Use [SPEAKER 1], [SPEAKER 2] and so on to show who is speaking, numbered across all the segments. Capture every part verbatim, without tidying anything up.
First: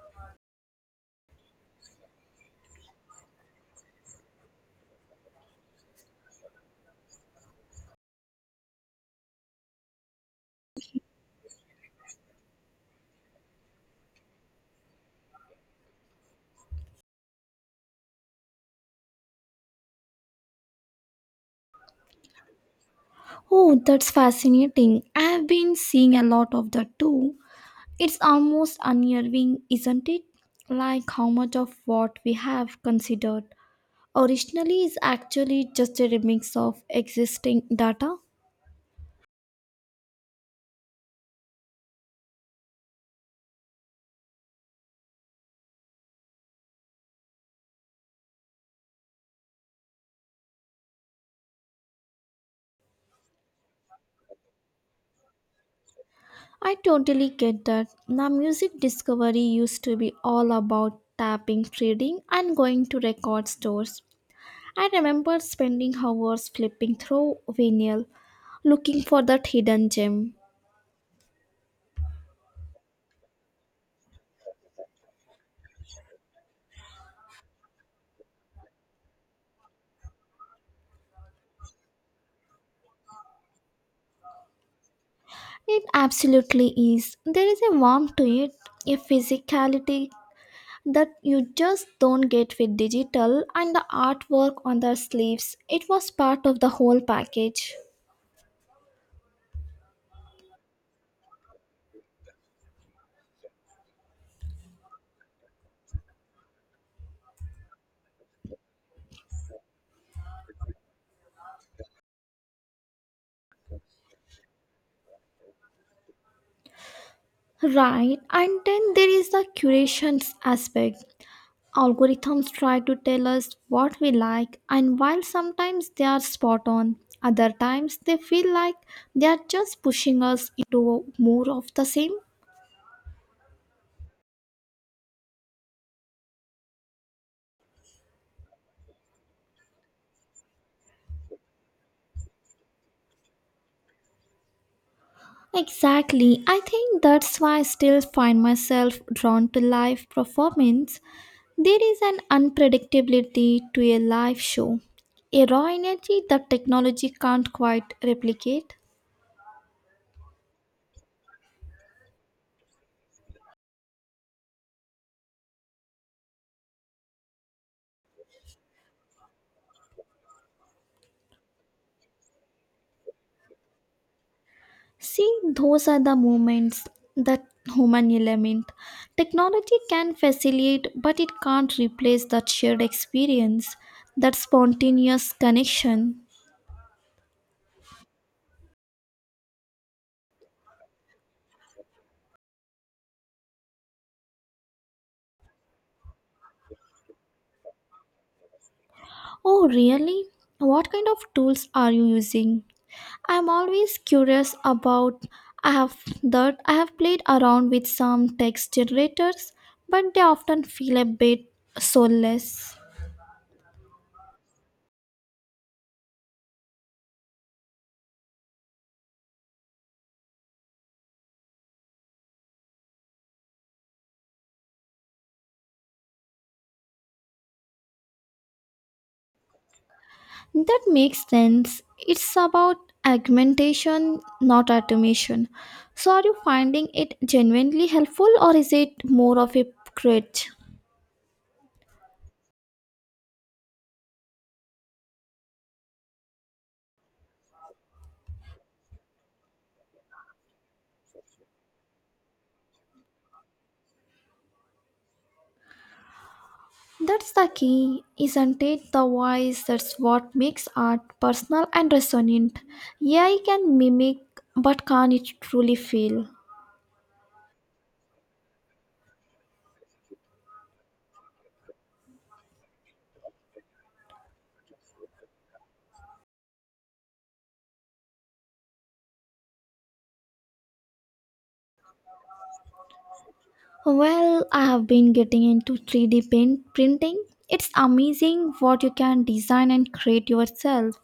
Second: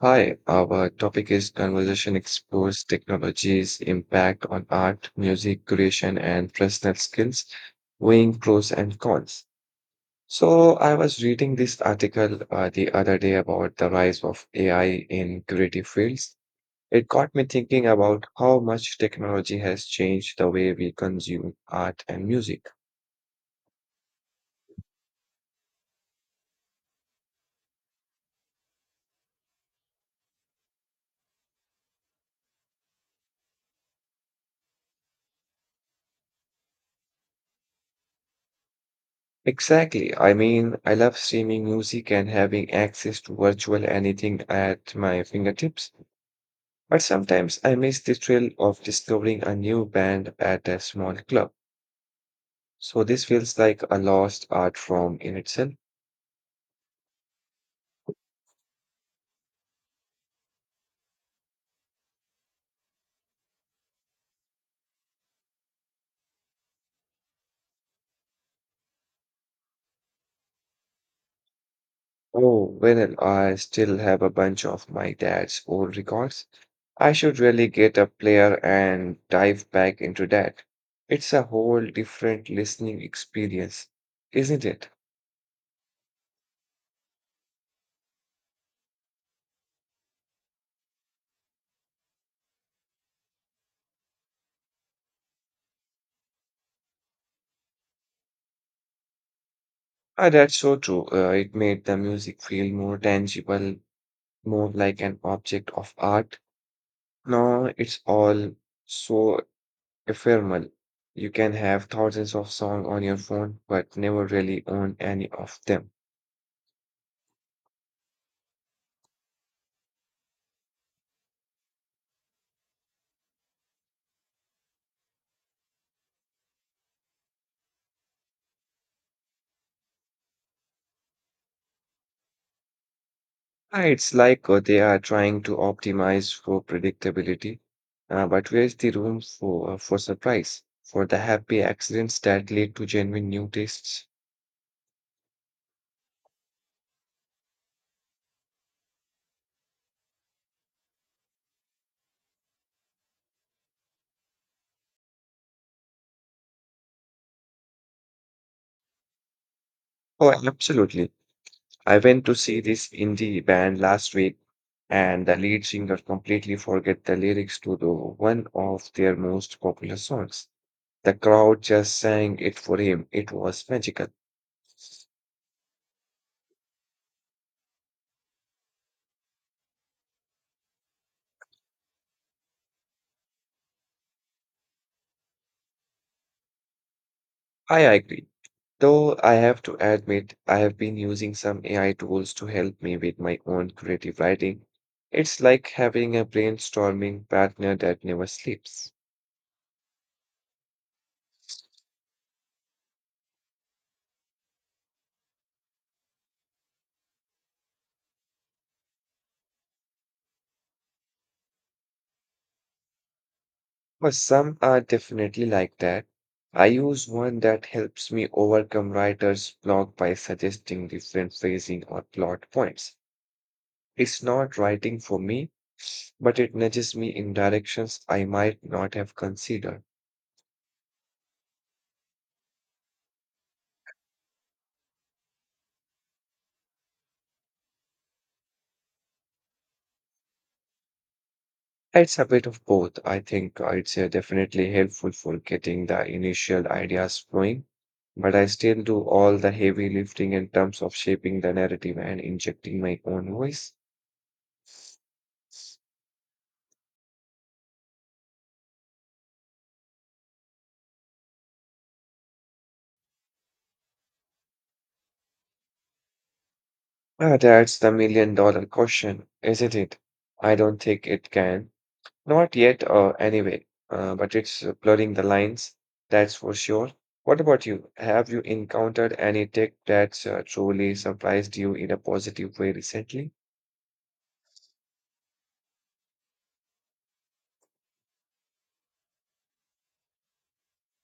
[SPEAKER 1] Hi, our topic is conversation explores technology's impact on art, music, creation, and personal skills, weighing pros and cons. So, I was reading this article uh, the other day about the rise of A I in creative fields. It got me thinking about how much technology has changed the way we consume art and music.
[SPEAKER 2] Oh, that's fascinating. I've been seeing a lot of that too. It's almost unnerving, isn't it? Like how much of what we have considered originally is actually just a remix of existing data.
[SPEAKER 1] Exactly. I mean, I love streaming music and having access to virtual anything at my fingertips, but sometimes I miss the thrill of discovering a new band at a small club. So this feels like a lost art form in itself.
[SPEAKER 2] I totally get that. Now, music discovery used to be all about tapping, trading, and going to record stores. I remember spending hours flipping through vinyl looking for that hidden gem.
[SPEAKER 1] Oh, well, I still have a bunch of my dad's old records. I should really get a player and dive back into that. It's a whole different listening experience, isn't it?
[SPEAKER 2] It absolutely is. There is a warmth to it, a physicality that you just don't get with digital, and the artwork on the sleeves. It was part of the whole package.
[SPEAKER 1] Ah, that's so true. Uh, it made the music feel more tangible, more like an object of art. Now it's all so ephemeral. You can have thousands of songs on your phone, but never really own any of them.
[SPEAKER 2] Right, and then there is the curation aspect. Algorithms try to tell us what we like, and while sometimes they are spot on, other times they feel like they are just pushing us into more of the same.
[SPEAKER 1] Uh, It's like uh, they are trying to optimize for predictability, uh, but where's the room for uh, for surprise, for the happy accidents that lead to genuine new tastes?
[SPEAKER 2] Exactly. I think that's why I still find myself drawn to live performance. There is an unpredictability to a live show, a raw energy that technology can't quite replicate.
[SPEAKER 1] Oh, absolutely. I went to see this indie band last week, and the lead singer completely forget the lyrics to the one of their most popular songs. The crowd just sang it for him. It was magical.
[SPEAKER 2] See, those are the moments, that human element. Technology can facilitate, but it can't replace that shared experience, that spontaneous connection.
[SPEAKER 1] I agree. Though I have to admit, I have been using some A I tools to help me with my own creative writing. It's like having a brainstorming partner that never sleeps.
[SPEAKER 2] Oh, really? What kind of tools are you using? I'm always curious about. I have that I have played around with some text generators, but they often feel a bit soulless.
[SPEAKER 1] But some are definitely like that. I use one that helps me overcome writer's block by suggesting different phrasing or plot points. It's not writing for me, but it nudges me in directions I might not have considered.
[SPEAKER 2] That makes sense. It's about augmentation, not automation. So are you finding it genuinely helpful, or is it more of a crutch?
[SPEAKER 1] It's a bit of both. I think uh, it's uh, definitely helpful for getting the initial ideas flowing, but I still do all the heavy lifting in terms of shaping the narrative and injecting my own voice.
[SPEAKER 2] That's the key, isn't it? The voice, that's what makes art personal and resonant. A I can mimic, but can't it truly feel?
[SPEAKER 1] Uh, that's the million dollar question, isn't it? I don't think it can. Not yet, uh, anyway, uh, but it's uh, blurring the lines, that's for sure. What about you? Have you encountered any tech that's uh, truly surprised you in a positive way recently?
[SPEAKER 2] Well, I have been getting into three D pen- printing. It's amazing what you can design and create yourself.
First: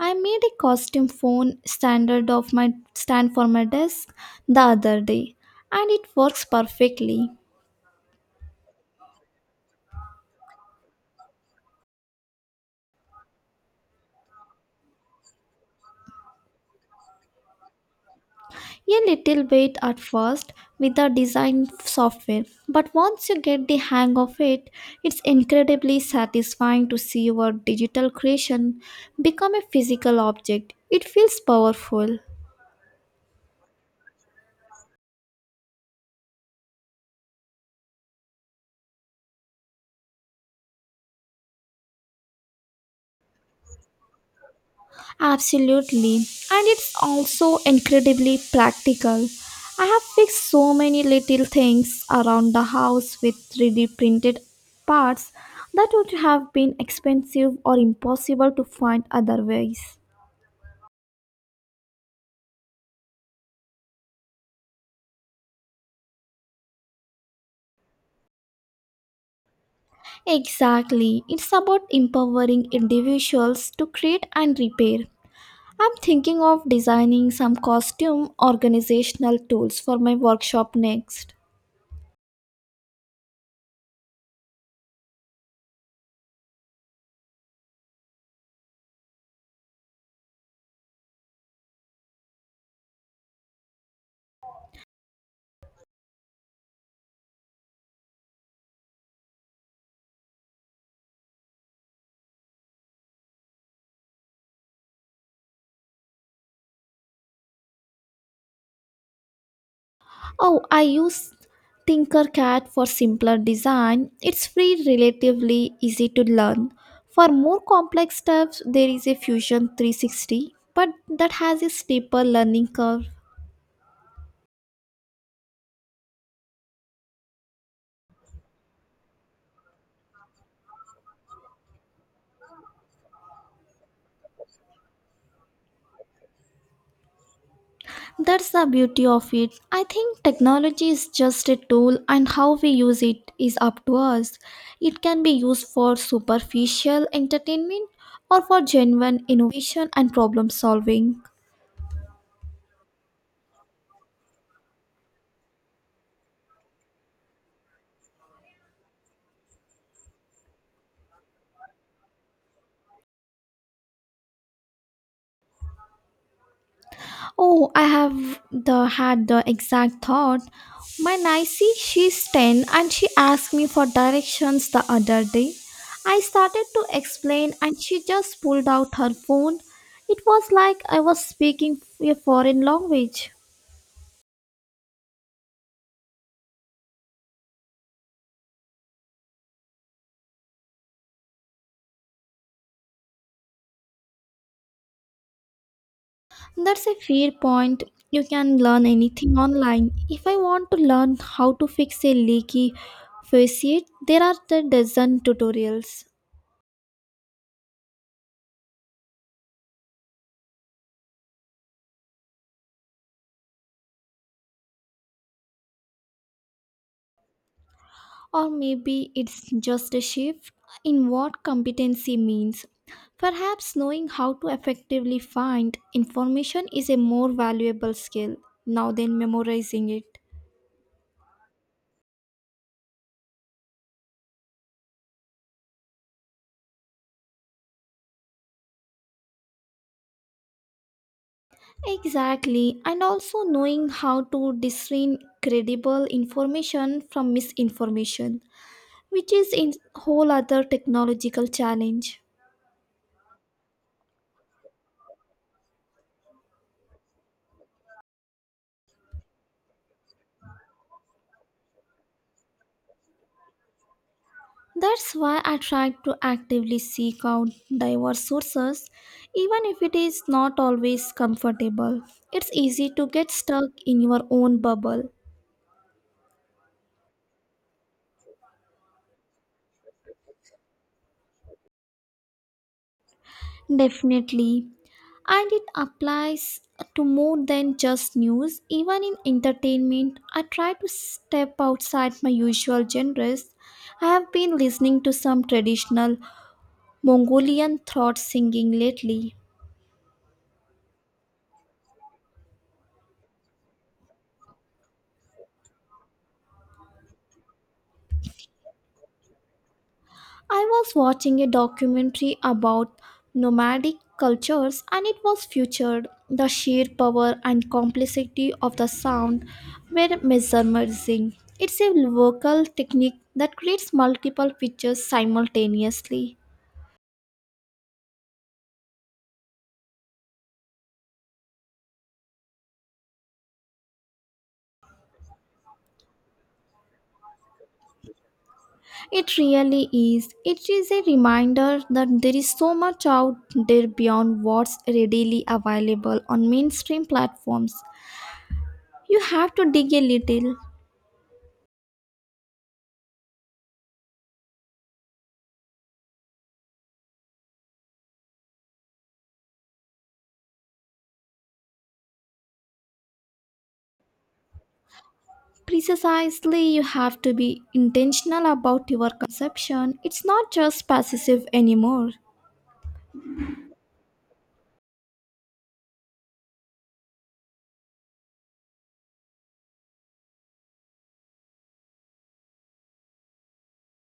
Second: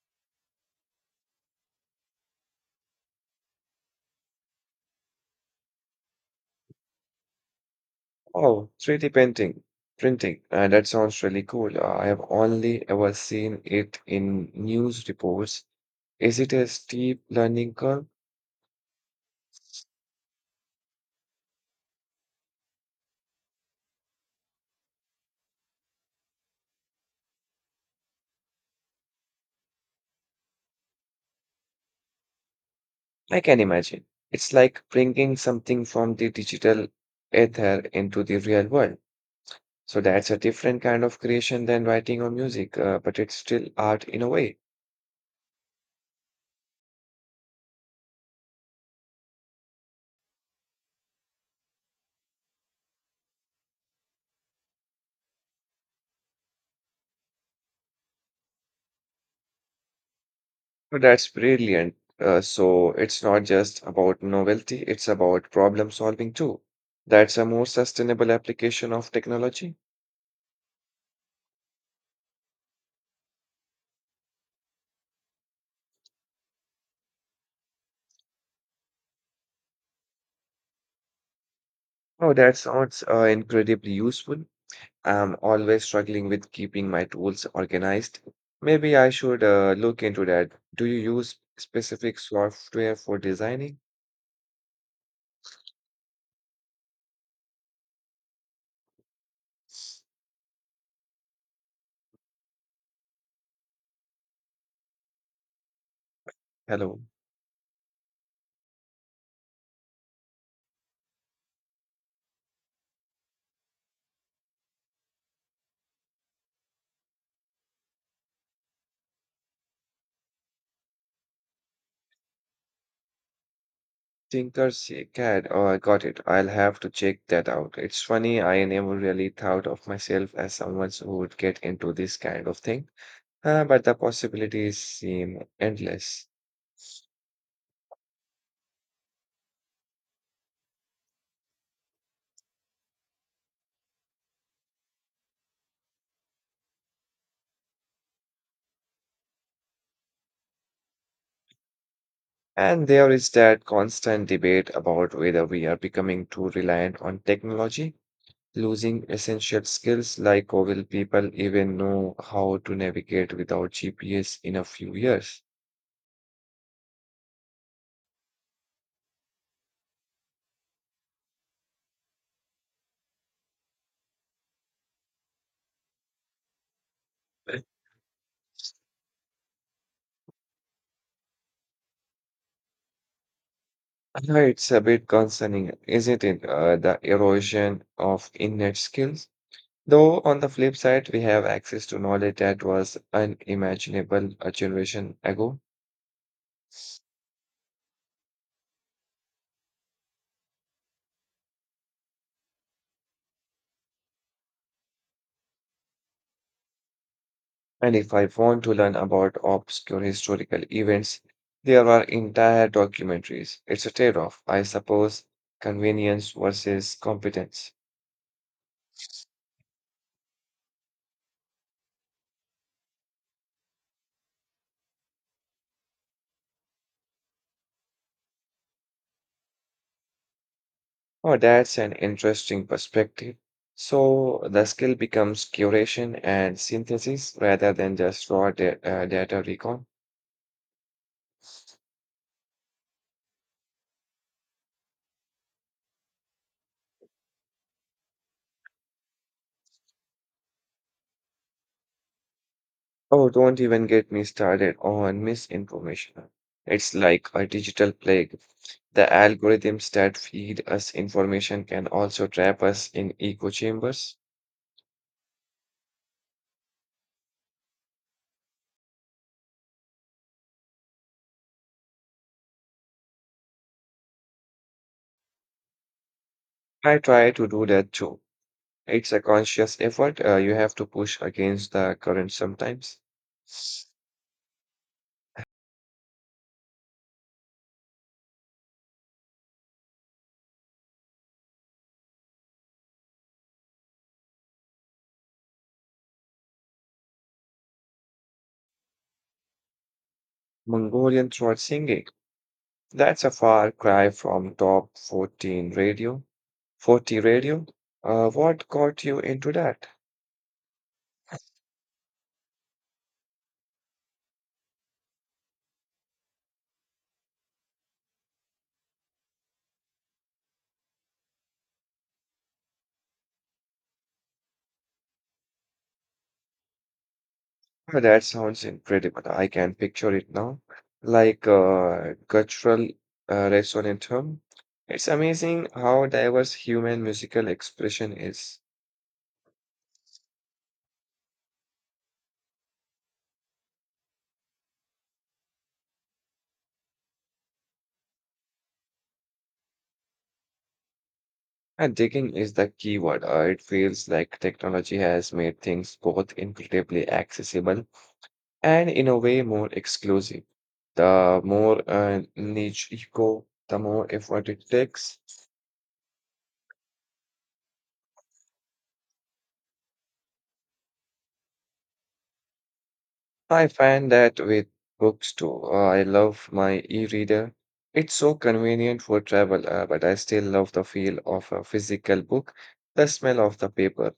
[SPEAKER 2] I made a costume phone standard of my stand for my desk the other day, and it works perfectly.
[SPEAKER 1] Oh, three D painting, printing. Uh, that sounds really cool. Uh, I have only ever seen it in news reports. Is it a steep learning curve?
[SPEAKER 2] A little bit at first with the design software, but once you get the hang of it, it's incredibly satisfying to see your digital creation become a physical object. It feels powerful.
[SPEAKER 1] I can imagine. It's like bringing something from the digital ether into the real world. So that's a different kind of creation than writing or music, uh, but it's still art in a way.
[SPEAKER 2] Absolutely. And it's also incredibly practical. I have fixed so many little things around the house with three D printed parts that would have been expensive or impossible to find otherwise.
[SPEAKER 1] No, that's brilliant. Uh, so it's not just about novelty, it's about problem solving too. That's a more sustainable application of technology.
[SPEAKER 2] Exactly. It's about empowering individuals to create and repair. I'm thinking of designing some costume organizational tools for my workshop next.
[SPEAKER 1] Oh, that sounds uh, incredibly useful. I'm always struggling with keeping my tools organized. Maybe I should uh, look into that. Do you use specific software for designing? Hello.
[SPEAKER 2] Oh, I use Tinkercad for simpler design. It's free, relatively easy to learn. For more complex stuff, there is a Fusion three sixty, but that has a steeper learning curve.
[SPEAKER 1] Tinkercad. Oh, I got it. I'll have to check that out. It's funny, I never really thought of myself as someone who would get into this kind of thing. Uh, but the possibilities seem endless.
[SPEAKER 2] That's the beauty of it. I think technology is just a tool, and how we use it is up to us. It can be used for superficial entertainment or for genuine innovation and problem solving.
[SPEAKER 1] And there is that constant debate about whether we are becoming too reliant on technology, losing essential skills like or will people even know how to navigate without G P S in a few years?
[SPEAKER 2] Oh, I have the had the exact thought. My Nicey, she's ten, and she asked me for directions the other day. I started to explain
[SPEAKER 1] Uh,
[SPEAKER 2] and she just pulled out her phone. It was like I was speaking a foreign language.
[SPEAKER 1] It's a bit concerning, isn't it? Uh, the erosion of innate skills. Though on the flip side, we have access to knowledge that was unimaginable a generation ago.
[SPEAKER 2] That's a fair point. You can learn anything online. If I want to learn how to fix a leaky faucet, there are the dozen tutorials.
[SPEAKER 1] And if I want to learn about obscure historical events, there are entire documentaries. It's a trade off, I suppose, convenience versus competence.
[SPEAKER 2] Or maybe it's just a shift in what competency means. Perhaps knowing how to effectively find information is a more valuable skill now than memorizing it.
[SPEAKER 1] Oh, that's an interesting perspective. So the skill becomes curation and synthesis rather than just raw da- uh, data recon.
[SPEAKER 2] Exactly, and also knowing how to discern credible information from misinformation, which is a whole other technological challenge.
[SPEAKER 1] Oh, don't even get me started on misinformation. It's like a digital plague. The algorithms that feed us information can also trap us in echo chambers.
[SPEAKER 2] That's why I try to actively seek out diverse sources, even if it is not always comfortable. It's easy to get stuck in your own bubble.
[SPEAKER 1] I try to do that too. It's a conscious effort. Uh, you have to push against the current sometimes.
[SPEAKER 2] Definitely. And it applies to more than just news. Even in entertainment, I try to step outside my usual genres. I have been listening to some traditional Mongolian throat singing lately.
[SPEAKER 1] Mongolian throat singing. That's a far cry from top fourteen radio. forty radio. Uh, what got you into that?
[SPEAKER 2] I was watching a documentary about nomadic cultures and it was featured the sheer power and complexity of the sound were mesmerizing. It's a vocal technique that creates multiple pictures simultaneously.
[SPEAKER 1] Uh, That sounds incredible. I can picture it now. Like uh, guttural uh, resonant hum. It's amazing how diverse human musical expression is.
[SPEAKER 2] It really is. It is a reminder that there is so much out there beyond what's readily available on mainstream platforms. You have to dig a little.
[SPEAKER 1] And digging is the key word. Uh, it feels like technology has made things both incredibly accessible and, in a way, more exclusive. The more uh, niche you go, the more effort it takes.
[SPEAKER 2] Precisely, you have to be intentional about your consumption. It's not just passive anymore.
[SPEAKER 1] I find that with books too. Uh, I love my e-reader. It's so convenient for travel, uh, but I still love the feel of a physical book, the smell of the paper.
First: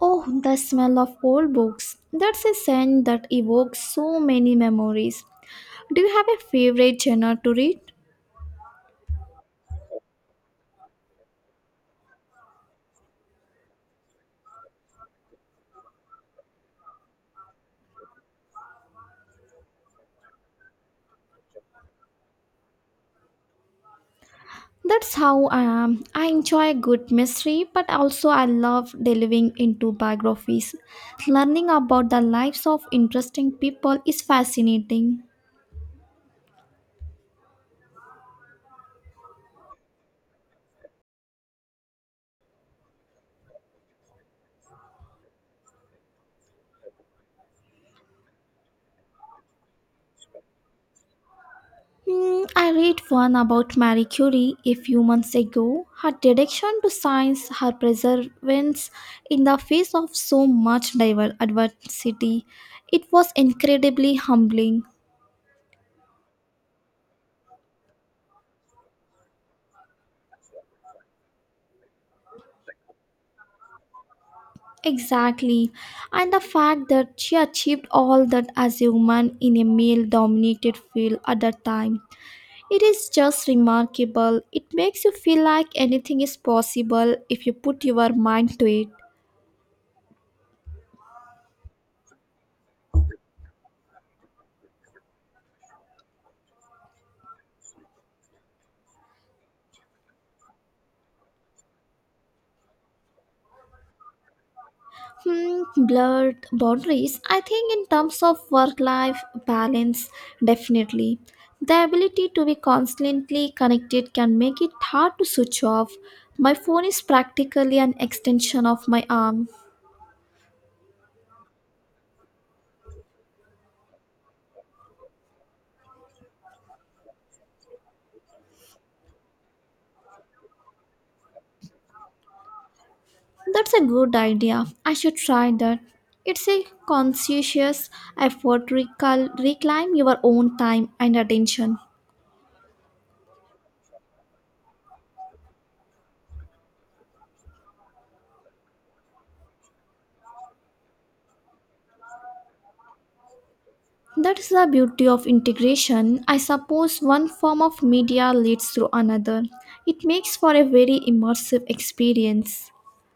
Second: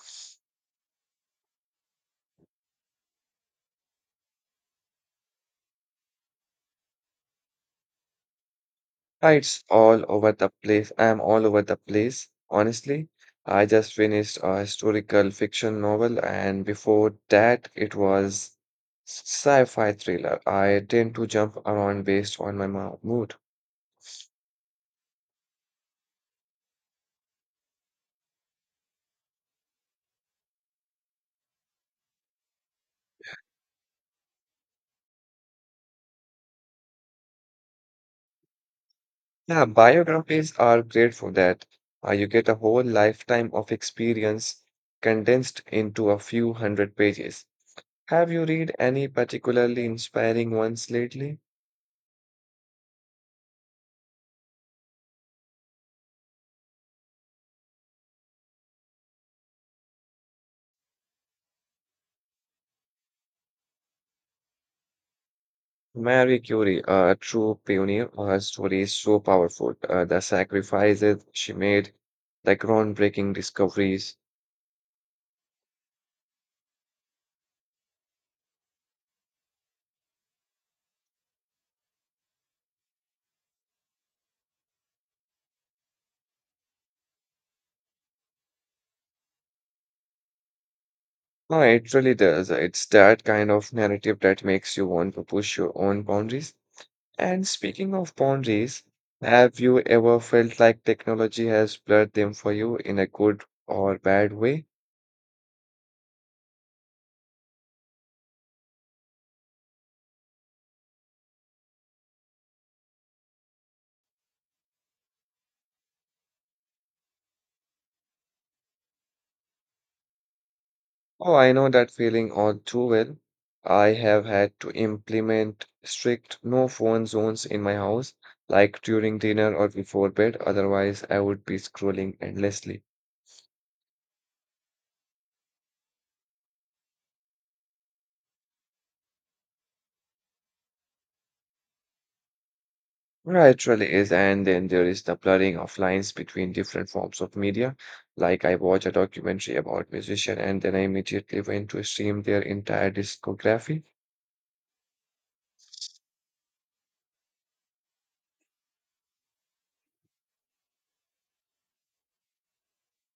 [SPEAKER 2] Oh, the smell of old books. That's a scent that evokes so many memories. Do you have a favorite genre to read?
[SPEAKER 1] Ah, it's all over the place. I'm all over the place, honestly. I just finished a historical fiction novel, and before that, it was sci-fi thriller. I tend to jump around based on my mo- mood.
[SPEAKER 2] That's how I am. I enjoy a good mystery, but also I love delving into biographies. Learning about the lives of interesting people is fascinating.
[SPEAKER 1] Yeah, biographies are great for that. Uh, you get a whole lifetime of experience condensed into a few hundred pages. Have you read any particularly inspiring ones lately?
[SPEAKER 2] Hmm, I read one about Marie Curie a few months ago. Her dedication to science, her perseverance in the face of so much diver- adversity, it was incredibly humbling.
[SPEAKER 1] Marie Curie, a true pioneer, her story is so powerful. Uh, the sacrifices she made, the groundbreaking discoveries.
[SPEAKER 2] Exactly. And the fact that she achieved all that as a woman in a male dominated field at that time, it is just remarkable. It makes you feel like anything is possible if you put your mind to it.
[SPEAKER 1] No, it really does. It's that kind of narrative that makes you want to push your own boundaries. And speaking of boundaries, have you ever felt like technology has blurred them for you in a good or bad way?
[SPEAKER 2] Hmm, blurred boundaries. I think, in terms of work life balance, definitely. The ability to be constantly connected can make it hard to switch off. My phone is practically an extension of my arm.
[SPEAKER 1] Oh, I know that feeling all too well. I have had to implement strict no phone zones in my house, like during dinner or before bed, otherwise I would be scrolling endlessly.
[SPEAKER 2] That's a good idea. I should try that. It's a conscientious effort to recal- reclaim your own time and attention.
[SPEAKER 1] Right, really is, and then there is the blurring of lines between different forms of media. Like I watch a documentary about musician and then I immediately went to stream their entire discography.
[SPEAKER 2] That is the beauty of integration. I suppose one form of media leads to another. It makes for a very immersive experience.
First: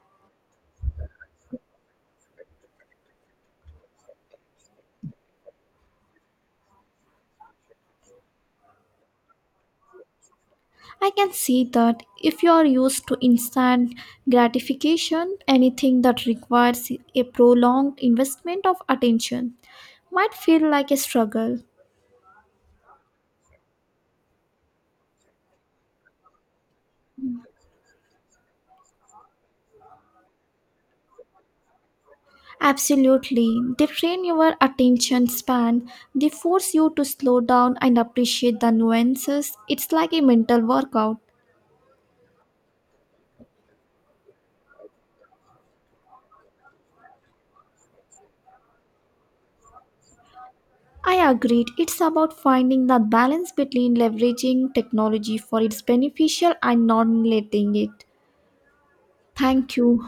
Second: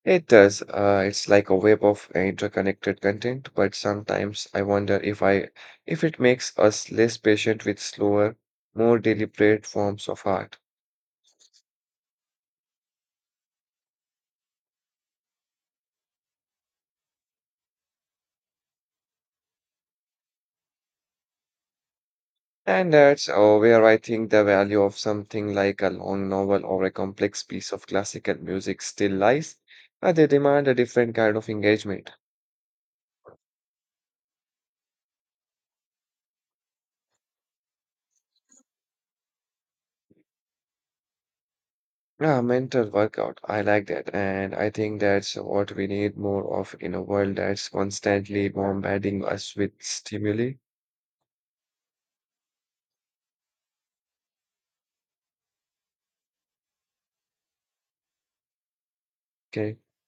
[SPEAKER 1] It does. Uh, it's like a web of interconnected content, but sometimes I wonder if I if it makes us less patient with slower, more deliberate forms of art.
[SPEAKER 2] I can see that if you are used to instant gratification, anything that requires a prolonged investment of attention might feel like a struggle.
[SPEAKER 1] And that's uh, where I think the value of something like a long novel or a complex piece of classical music still lies. Uh, they demand a different kind of engagement.
[SPEAKER 2] Absolutely. They train your attention span. They force you to slow down and appreciate the nuances. It's like a mental workout.
[SPEAKER 1] Ah, mental workout. I like that, and I think that's what we need more of in a world that's constantly bombarding us with stimuli.
[SPEAKER 2] I agreed. It's about finding that balance between leveraging technology for its beneficial and not letting it. Thank
[SPEAKER 1] Okay.
[SPEAKER 2] you.